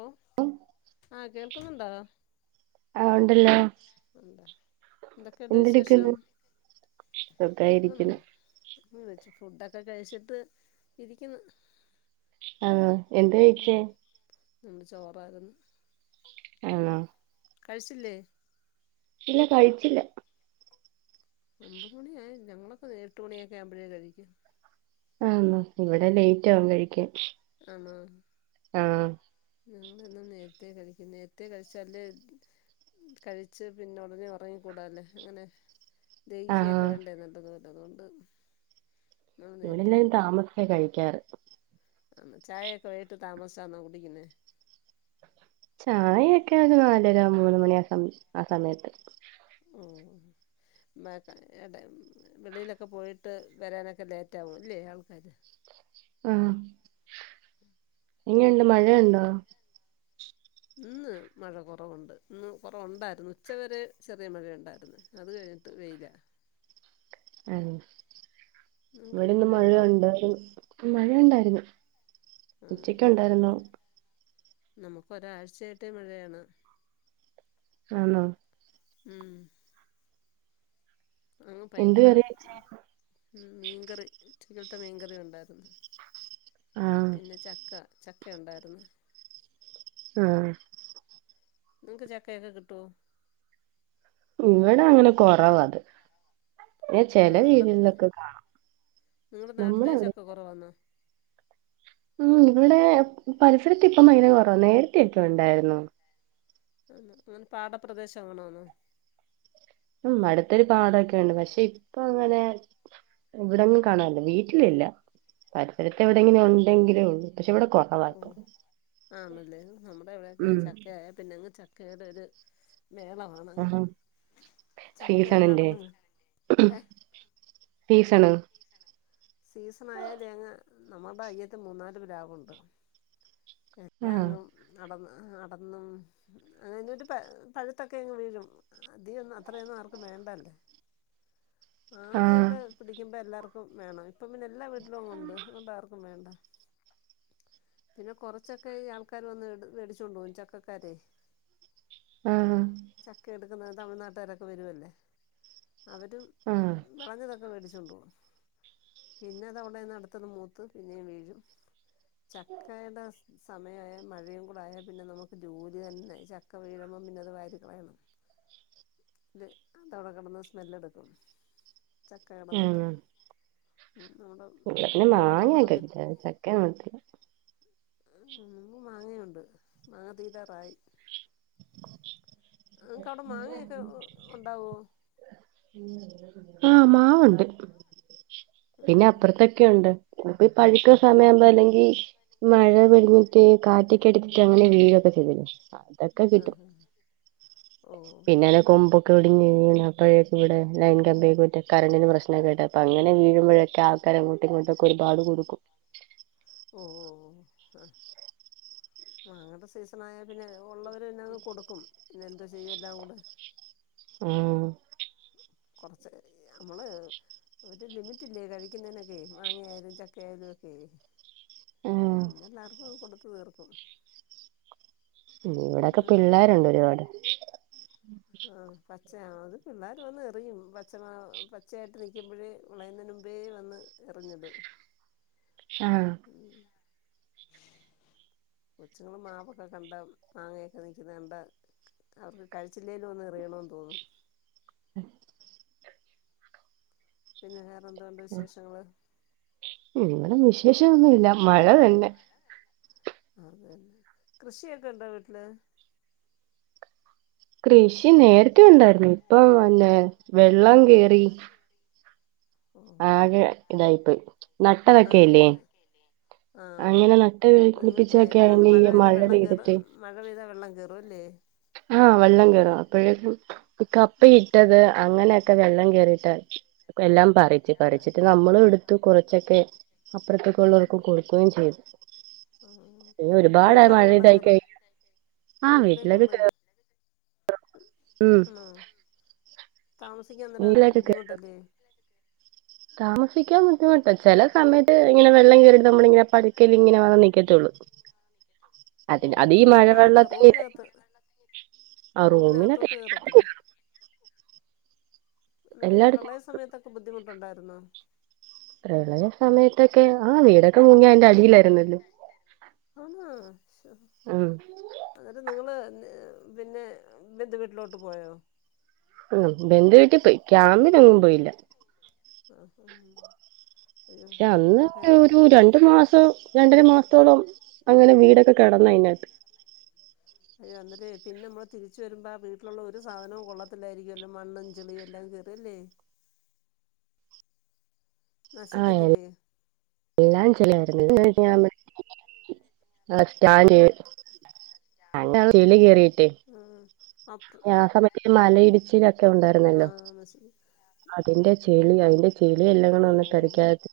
ഓഹ് ആഹ് കേൾക്കുന്നുണ്ടോ ആഹ് ഉണ്ടല്ലോ ഉണ്ടോ എന്തൊക്കെണ്ട് വിശേഷം എന്തെടുക്കുന്നു സുഖായിരിക്കുന്നു വെച്ച് ഫുഡൊക്കെ കഴിച്ചിട്ട് ഇരിക്ക്ന്ന് ആഹ് എന്തേ കൈച്ചേ ഞൻക്ക് ചോറായിരുന്നു ആണോ കഴിച്ചില്ലേ ഇല്ല കഴിച്ചില്ല ഒമ്പത് മണിയായി ഞങ്ങളൊക്കെ ഏഴെട്ട് മണിയൊക്കെ ആവുമ്പോഴേ കഴിക്കും ആന്നോ ഇവിടെ ലേറ്റാവും കഴിക്കാൻ ആണോ ആ ഞങ്ങളെന്നും നേരത്തെ കഴിക്കും നേരത്തെ കഴിച്ചാലെ കഴിച്ച് പിന്നെ ഉടനെ ഉറങ്ങിക്കൂടാല്ലേ അങ്ങനെ ആഹ് ദഹിക്കുകയൊക്കെ വേണ്ടേ നല്ലതോലെ അതുകൊണ്ട് ഞങ്ങൾ ഇവിടെ നേരത്തെ എല്ലരും താമസിച്ച കഴിക്കാറ് ആ ചായയൊക്കെ വയിട്ട് താമസാന്നോ കുടിക്കുന്നേ ചായൊക്കെ അത് നാലര മൂന്ന് മണിയൊക്കെആ ആ സമയത്ത് ഓ ഇട വെളിയിലൊക്കെ പോയിട്ട് വരാനൊക്കെ ലേറ്റാകോ ല്ലേ ആൾക്കാർ ആ എങ്ങ്ണ്ട് മഴയുണ്ടോ ഇന്ന് മഴ കുറവുണ്ട് ഇന്ന് കുറവുണ്ടായിരുന്നു ഉച്ച വരെ ചെറിയ മഴയ ഉണ്ടായിരുന്നു അത് കഴിഞ്ഞിട്ട് വെയില മ് നിങ്ങക്ക് ഇവിടെന്ന് മഴ മഴയുണ്ടോ ഉണ്ടായിരുന്നു മഴ ഉണ്ടായിരുന്നു ഉച്ചക്കുണ്ടായിരുന്നു നമുക്കൊരാഴ്ചയായിട്ട് മഴയാണ് ആണോ മ് ആ എന്ത് ഭയങ്കര കറി വെച്ചേ മീൻകറി ഉച്ചക്കത്തെ മീൻകറി ഉണ്ടായിരുന്നു ആഹ് പിന്നെ ചക്ക ചക്ക ഉണ്ടായിരുന്നു ആ നിങ്ങക്ക് ചക്കയൊക്കെ കിട്ടോ ഇവിടെ അങ്ങനെ കൊറവ്വാത് ചെല ആ നിങ്ങളുടെ വീടുകളിലൊക്കെ കാണാം നിങ്ങളുടെ നാട്ടിലെ നമ്മളവിടെ [unintelligible] ഉം ഇവിടെ പരിസരത്തിപ്പോ മൈന കുറവ നേരത്തെയൊക്കെ ഉണ്ടായിരുന്നു പാടപ്രദേശം ആണോന്നോ ഉം അടുത്തൊരു പാടൊക്കെയുണ്ട് പക്ഷെ ഇപ്പൊ അങ്ങനെ ഇവിടങ്ങ് കാണാനില്ല വീട്ടിലില്ല പരിസരത്തെ എവിടെങ്ങലും ഉണ്ടെങ്കിലെയുള്ളൂ പക്ഷെ ഇവിടെ കുറവാ ഓ ഇപ്പം ആണല്ലേ നമ്മുടെ എവിടെയൊക്കെങ്ങ് ഉം ചക്കയായ പിന്നങ്ങ് ചക്ക ചക്കയുടെ ഒരു മേളമാണങ്ങ് ആഹാ ചക്കയങ്ങടന്ന് വീ ഏ സീസൺ സീസണായ തേങ്ങ നമ്മുടെ ബയ്യത്തി മൂന്നാല് പ്ലാവുണ്ട് എല്ലാം ആഹ് അങ്ങും അടന്ന് അടന്നും അങ്ങനൊരു പഴുപഴുത്തൊക്കെ ഇങ്ങ് വീഴും അതിയൊന്നും അത്രയൊന്നും ആർക്കും വേണ്ടല്ലേ ആഹ് ആദ്യൊക്കെ പിടിക്കുമ്പോ എല്ലാവർക്കും വേണം ഇപ്പൊ പിന്നെ എല്ലാ വീട്ടിലും അങ്ങുണ്ട് അതുകൊണ്ടാർക്കും വേണ്ട പിന്നെ കുറച്ചൊക്കെ ഈ ആൾക്കാർ വന്ന് മേടിച്ചോണ്ട് പോവും ചക്കക്കാരെ ആഹ് ചക്ക എടുക്കുന്നത് തമിഴ്നാട്ടുകാരൊക്കെ വരുവല്ലേ അവരും ആഹ് വിളഞ്ഞതൊക്കെ മേടിച്ചോണ്ടുവ്വാ പിന്നെ അത് അവിടെന്ന് അടുത്തത് മൂത്ത് പിന്നെ വീഴും ചക്കയുടെ സമയമായ മഴയും കൂടെയായാൽ പിന്നെ നമുക്ക് ജോലി തന്നെ ചക്ക വീഴുമ്പം പിന്നത് വാരി കളയണം ത് തവടെ കെടന്ന് സ്മെല്ലെട്ക്കും ചക്ക കെടന്ന്ട്ട് ആഹ് ഉം നമ്മടെ ഇവിടെ പിന്നെ വീടുള്ള മാങ്ങയൊക്കെ പറമ്പി [unintelligible] [unintelligible] മാങ്ങയുണ്ട് മാങ്ങ തീരാറായി ഇങ്ങക്കവടെ മാങ്ങയൊക്കെ ഉണ്ടാവോ ആ മാവുണ്ട് പിന്നെ ആഹ് അപ്പർത്തൊക്കെയുണ്ട് ഇപ്പീ പഴുക്ക സമയാവുമ്പോ അല്ലെങ്കി മഴ [unintelligible] മറ്റേ കാറ്റക്കടിച്ചിട്ട് അങ്ങനെ വീഴൊക്കെ ചെയ്യും അതൊക്കെ കിട്ടും ആഹ് ഓ പിന്നനു കൊമ്പൊക്കെ ഒടിഞ് വീണ് അപ്പോഴെക്കിവടെ ലൈൻ കമ്പിക്കിട്ട് കറണ്ടിന് പ്രശ്നൊക്കെയായിട്ട് അപ്പോ അങ്ങനെ വീഴുമ്പോഴൊക്കെ ആ ക്കര അങ്ങോട്ടും ഇങ്ങോട്ടൊക്കെ ഒരുപാട് കൊടുക്കും ഓ ഓ ഓ ആ അങ്ങൻത്തെ സെയ്സ് മയായ പിന്നെ ഉള്ളവര് പിന്നങ്ങ് കൊടുക്കും പിന്നെന്താ ചെയ്യ എല്ലാം കൂടെ ഉം കൊർച്ചൊക്കെ ഞമ്മള് ഒരു ലിമിറ്റില്ലേ കഴിക്കുന്നതിനൊക്കെ മാങ്ങയായാലും ചക്കയായാലും ഒക്കെ ഉം പിന്നെല്ലാർക്കും കൊടുത്തു തീർത്തു ഇവിടൊക്കെ പിള്ളേരുണ്ട് ഒരുപാട് ആഹ് പച്ച അത് പിള്ളേർ വന്ന് എറിയും പച്ച പച്ചയായിട്ട് നിൽക്കുമ്പഴെ വിളയുന്നേന് മുമ്പേ വന്ന് എറിഞ്ഞിടും ആഹ് ഉം കൊച്ചുങ്ങൾ മാവൊക്കെ കണ്ടാ മാങ്ങയൊക്കെ നിക്കുന്നത് കണ്ടാ അവർക്ക് കഴിച്ചില്ലേലും ഒന്ന് എറിയണോന്ന് തോന്നും [unintelligible] പിന്നെ വേറെന്തോണ്ട് വിശേഷങ്ങള് ഇവടെ വിശേഷൊന്നുല്ല മഴ തന്നെ അതെന്നെ കൃഷിയൊക്കെണ്ടോ വീട്ടില് കൃഷി നേരത്തെ ഉണ്ടായിരുന്നു ഇപ്പൊ അല്ലെ വെള്ളം കേറി ഓ ഓ ആകെ ഇതായി പോയിനട്ടതൊക്കെ യില്ലേ ആ നിങ്ങക്കെ പിടിപ്പിച്ചൊക്കെ അങ്ങട്ട് ആണെങ്കി മഴ ഈ പെയ്താ വെള്ളം കേറ പെയ്തിട്ട് മഴ പെയ്താ വെള്ളം കേറു അല്ലേ ആഹ വെള്ളം കേറും അപ്പഴേക്കും കപ്പിയിട്ടത് അങ്ങനെയൊക്കെ വെള്ളം കേറിട്ട എല്ലാം പറിച്ച് പറിച്ചിട്ട് നമ്മളും ഇടുത്തു കൊറച്ചൊക്കെ അപ്പർത്തൊ ക്കെള്ളോൽക്ക് കൊടുക്കും ചെയ്തു ആഹ് പിന്നെ ഒരുപാട് വീട്ടിലൊക്കെ മഴ വെള്ളം ഇതായി കേറോ കഴി ആ വീട്ടിലേക്ക് വീട്ടിലൊക്കെ വെള്ളം കേറു ഉം ആണോ താമസിക്കാൻ അന്നേരം വീട്ടിലൊക്കെ കേറും ബുദ്ധിമുട്ടല്ലേ താമസിക്കാൻ ബുദ്ധിമുട്ട ചെല സമയത്ത് ഇങ്ങനെ വെള്ളം കേറിട്ട് നമ്മള്ങ്ങനെ പടിക്കല് ഇങ്ങനെ വന്ന് നിക്ക ക്കത്തെള്ളു ഓഹോ വീട്ടിനകത്ത് റൂമിനകത്ത് ആ റൂമിനൊക്കെ റൂമിനകത്തോട്ട് കേറത്തില്ലെ ന്ന്ട്ട് ഈ എല്ലായിടത്തും പ്രളയ സമയത്തൊക്കെ ബുദ്ധിമുട്ടുണ്ടായിരുന്നോ പ്രളയ സമയത്തൊക്കെ ആ വീടൊക്കെ മുങ്ങി അയ്ന്റെ അടിലാ ആന്നോ ശൊ ആ അന്നേരം നിങ്ങള് പിന്നെ ബന്ധു വീട്ടിലോട്ട് പോയോ? ഉം ബന്ധു വീട്ടി പോയി. ക്യാമ്പിനെങ്ങും പോയില്ല. ആഹ് ആഹ് അയ്യോ പക്ഷെ അന്ന് നമുക്കൊക്കെ ആന്നല്ലേ ഒരു ര ണ്ടു മാസം രണ്ടര മാസത്തോളം അങ്ങനെ വീടൊക്കെ കെടന്നു അയ്നകത്ത് അയ്യോ എന്നിട്ടേ പിന്നെ മ്മള് തിരിച്ചു വരുമ്പോ വീട്ടിലുള്ള ഒരു സാധനവും കൊള്ളത്തിലായിരിക്കൊല്ലോ. മണ്ണും ചളിയും എല്ലാം കേ അല്ലേ ആഹ് നശിക്കത്തില്ലേ എല്ലാം ചെളിയാര്ന്നു. [unintelligible] ആഹ് സ്റ്റാന്റ് സ്ലാറ്റ് ഉം ആ സമയത്ത് മലയിടിച്ചിലൊക്കെ ഉണ്ടായിരുന്നല്ലോ. ആഹ് നശി അതിന്റെ ചെളി അതിന്റെ ചെളിയെല്ലാം കൂടി ഓ വന്നിട്ട് അടിക്കായി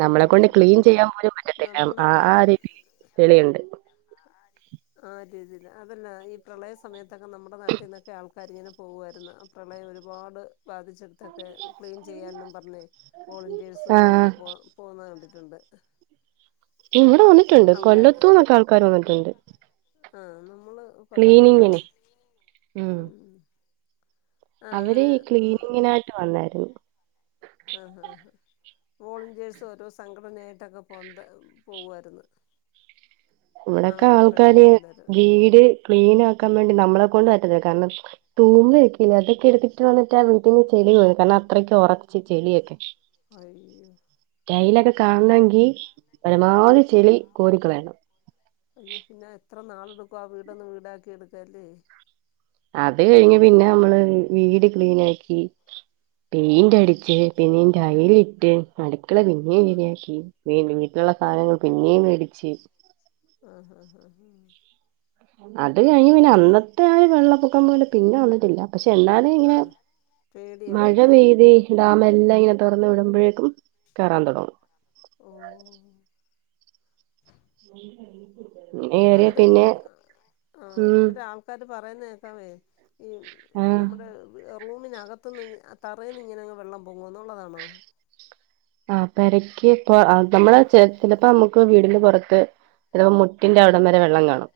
അയ്യോ നമ്മളെ കൊണ്ട് എന്തൊരു ക്ലീൻ ബുദ്ധിമുട്ടാ ചെയ്യാൻ പോലും പറ്റത്തില്ല നമ്മടെ ആ ആ രീതി ചെളിയുണ്ട് ആ രീതില്ല അതല്ല ഈ പ്രളയ സമയത്തൊക്കെ നമ്മുടെ നാട്ടിന്നൊക്കെ ആൾക്കാരിങ്ങനെ പോവായ്ര്ന്നു ആ പ്രളയം ഒരുപാട് ബാധി ച്ചോട്ത്തൊക്കെ ക്ലിൻ ചെയ്യാൻന്ന് പർഞ്ഞ് വോളന്റിയേയ്സും ആഹ് അങ്ങനെക്കെ പോവുന്ന കണ്ടിട്ടുണ്ട്. ഇവിടെ വന്നിട്ടുണ്ട്. ആൾക്കാര് കൊല്ലത്തൂന്നൊക്കെ ആൾക്കാര് വന്നിട്ടുണ്ട്. ആഹ് നമ്മള് കൊല്ലംകാരാണ് ക്ലീനിംഗ്നേ ഉം ആഹ് അവര് അങ്ങനെ ഈ ക്ലീനിങ്ങിനായിട്ട് വന്നായിരുന്നു. ആഹ് ആഹ് ആഹ് വോളന്റിയേഴ്സ് ഓരോ സംഘടനയായിട്ടൊക്കെ പൊന്ത പോവു ആയിരുന്നു. ഇവിടെ ഒക്കെ ആൾക്കാര് പെണ്ണുങ്ങളും എല്ലാരും വീട് ക്ലീൻ ആക്കാൻ വേണ്ടി നമ്മളെ കൊണ്ട് പറ്റത്തില്ല. കാരണം തൂമ്പൊഴക്കില്ല അതൊക്കെ എട്ത്തിട്ട് വന്നിട്ട് അവ [unintelligible] കാരണം അത്രക് ഒറച്ച ചെളിയായി അയ്യോ ടൈലൊക്കെ കാണണങ്കി പരമാവധി ചെളി കോരി കളയണം. അയ്യോ പിന്നെ എത്ര നാളെടുക്കോ ആ വീടന്ന് വീടാക്കി എടുക്കാല്ലേ അത് കഴിഞ്ഞ് പിന്നെ അമ്മള് വീട് ക്ലീൻ ആക്കി പെയിന്റ് അടിച്ച് പിന്നിം ടൈല് ഇട്ട് അടുക്കള പിന്നെയും ആണ് പിന്നെ ഷീറ്റ്‌ മേഞ്ഞ്‌ വീട്ടിലുള്ള സാധനങ്ങൾ പിന്നെയും മേടിച്ച് ആഹ് ആഹ് ആഹ് അത് കഴിഞ് പിന്നെ അന്നത്തെ ആഹ് വെള്ളപ്പൊക്കം പോലെ പിന്നെ വന്നിട്ടില്ല പക്ഷെ എന്നാലും ഇങ്ങനെ ആഹ് മഴ പേടിയാണല്ലേ പെയ്തി ഡാമെല്ലാം ഇങ്ങനെ തൊർന്ന് വിടുമ്പോഴേക്കും കേറാൻ തൊടങ്ങും. ഓഹ് ഉ പറ അന്നിട്ടേ ഉം ആന്നിട്ട് ആ ഉ പ്പയൊക്കെ പറയുന്ന കേക്കാമേ ഈ ആഹ് നമ്മുടെ റൂമിനകത്ത് നിന്ന് തറേന്നിങ്ങനെങ്ങ് വെള്ളം പൊങ്ങോന്നുള്ളതാണോ ആഹ് പെരക്ക്പ്പ നമ്മള ചെലപ്പോ നമ്മുക്ക് വീടിന് പൊറത്ത് ചിലപ്പോ മുട്ടിന്റെ അവിടം വരെ വെള്ളം കാണും.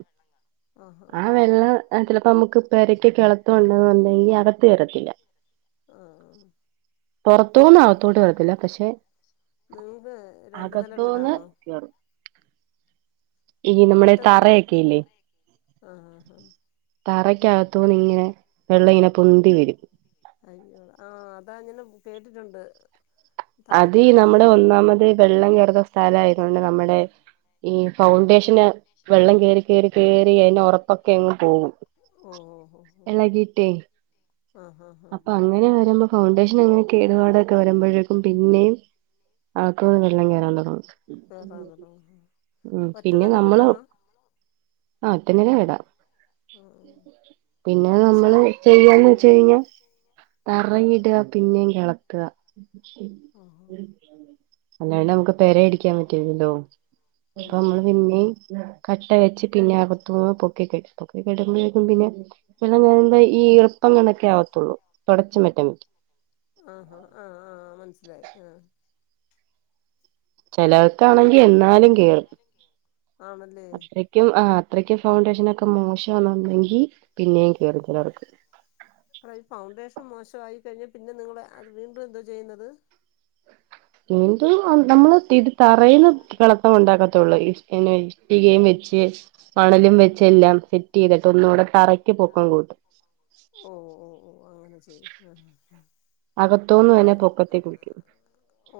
ആഹ് ആ ആഹ് ആഹ് വെള്ളം ആഹ് ചെലപ്പോ നമുക്ക് പെരക്ക്ക്കളത്തും വന്നതു കൊണ്ട് ഇനി അകത്ത്കേറത്തില്ല. ആഹ് ആഹ് പൊർത്തൂന്ന് അകത്തോട്ട് വരത്തില്ല പക്ഷെ നിങ്ങക്ക് രണ്ടു നില അകത്തൂന്ന് വീടാണോ കേറും ഈ നമ്മുടെ ഒറ്റനില തറയൊക്കെ ഇല്ലേ ആ ആ ആ തറക്കകത്തുന്ന് ഇങ്ങനെ വെള്ളം ഇങ്ങനെ പൊന്തി വരും. അയ്യോള ആ അതാ ഞനെ കേട്ടിട്ടുണ്ട്. അതി തറയ്ക്കകത്തുന്ന് നമ്മുടെ ഇങ്ങനെ ഒന്നാമത്. വെള്ളം കയറുന സ്ഥലതോണ്ട്. നമ്മുടെ ഈ നമ്മുടെ ഫൗണ്ടേഷന് വെള്ളം കൊറി കറി കറി അതി ഉറപ്പൊക്കെ അങ്ങ് പോകും. ഓഹ് ഓഹ് ഇളകിട്ടേ ഓഹ് ആഹ് ആഹ് അപ്പൊ ആഹ് അങ്ങനെ വരുമ്പം. ഫൗണ്ടേഷൻ അങ്ങനെൊ കേടുപാടൊക്കെ വരുമ്പോഴേക്കും പിന്നെയും ആക്കന്ന് വെള്ളം കയറാൻ തുടങ്ങും. പേറന്നരം ഉം ഒറ്റ പിന്നെ നല്ല നമ്മള് വീടാണോ? ആ ഒറ്റനല വീട. ആ പിന്നെ പക്ഷെ ആ നമ്മള് ചെയ്യാന്ന് വെച്ച് കഴിഞ്ഞാ. തറ ഇട ആ പിന്നിം ഇളക്ക. ആഹ് അല്ലാണ്ട് നമുക്ക് പെരയടിക്കാൻ പറ്റുന്നല്ലോ അപ്പൊ അയ്യോ നമ്മള് പിന്നിം. കട്ട വെച്ച് പിന്നെ അകത്ത്മുഴുവൻ പൊക്കി കെടും. കെടുമ്പ്പഴേക്കും പിന്നെ പിന്നെ ഇതിനു മുമ്പേ ഈറുപ്പം കണക്കെ ആവത്തുള്ളൂ തുടച്ച മാറ്റാ പറ്റും. ആഹാ ആഹ് ആഹ് മനസ്സിലായി ആഹ ആ ചിലവക്കാണെങ്കി എന്നാലും കേറും ആണല്ലേ അത്ര കും അത്രക്കും ഫൗണ്ടേഷന് ഒക്കെ മോശംആണ് ന്നുണ്ടെങ്കിൽ പിന്നെയും കേയറും ചിലർക്ക്. ഫൗണ്ടേഷൻ മോശമായി കഴിഞ്ഞൽ പിന്നെ നിങ്ങള് അത് വീണ്ടും എന്തോ ചെയ്യുന്നത്. വീണ്ടും നമ്മള് ഇത് തറയില് ഇളളകം ഉണ്ടാക്കത്തോള്ളൂ. പിന്നെ ഇഷ്ടികയും വെച് മണലും വെച്ച് എല്ലാം സെറ്റ് ചെയ്തിട്ട് ഒന്നുകൂടെ തറക്ക് പൊക്കം കൂട്ടും. ഓ ഓ ഓ അങ്ങനെ ചെയ്യും. ആ അകത്തുന്ന് തനൊ അന്നേരം പൊക്കത്ത കുളിക്കും. ഓ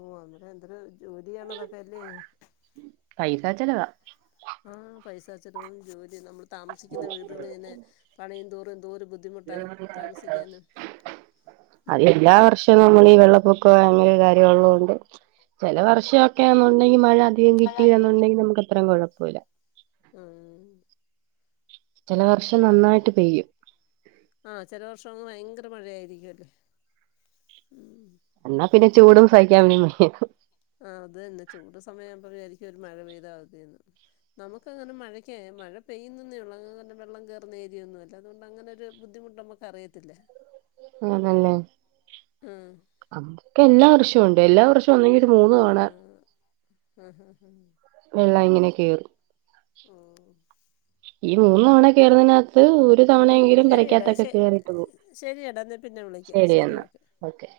ഓ അന്നേരം എന്തൊരു ജോലിയണതൊക്കെ അല്ലേ? പൈസ ചലവാ. ആഹ പൈസ ചിലവും ജോലിയും നമ്മൾ താമസിക്കുന്ന വീടുകളിൽ ഇങ്ങന്നെ പണിയും. തോറുംന്തോരും ബുദ്ധി അത് ഉം എല്ലാ വർഷം. പക്ഷെ നമ്മൾ. ഈ വെള്ളപ്പൊക്ക അങ്ങനെ കാര്യള്ളതണ്ട്. ചില വർഷമൊക്കെുണ്ടെങ്കിൽ മഴ അ കിട്ടയി എന്നുണ്ടെങ്കിൽ നമുക്ക്ത്ര കുഴപ്പമില്ല. ആ ചില വർഷം [unintelligible] നന്നായിട്ട് പെയ്യും ആ് ചില വർഷം ഭയങ്കര മഴയായിരിക്കുംല്ലേ. എന്നാ പിന്നെ ചൂടും സഹിക്കാൻ. വയ്യ ആ അത് തന്നെ ചൂട് സമയ ആകുമ്പോഴ വിചാരിക്കും ഒരു മഴ പ്രീത മതിയായിരുന്നു. നമുക്ക് അങ്ങനെ മഴക്ക മഴ പെയ്യുന്നന്നേ ഉള്ളു വെള്ളം കയറുന ഏരിയൊന്നുമല്ല അതൊണ്ട് അങ്ങനൊ ഒരു ബുദ്ധിമുട്ട് നമു ക്ക് അറിയത്തില്ല. അതല്ലേ ആ നമുക്ക് എല്ലാ വർഷവും ഉണ്ട് എല്ലാ വർഷവും ഒന്നെങ്കിൽ ഒരു മൂന്ന് തവണ. ആഹ ഹഹ ഹഹ. വെള്ളം ഇങ്ങനെയെ കയറും. ഓ. ഈ മൂന്ന് തവണ കയറുന്നതിനകത്ത് ഒരു. തവണയെങ്കിലും ശരിയെടാ ശ പെരക്കാത്തൊക്കെ കേറിട്ട് പോ. ശരിയെടാ എന്നാൽ പിന്നെ വിളിക്കാം ശരി ശരിയന്ന ഓക്കെ.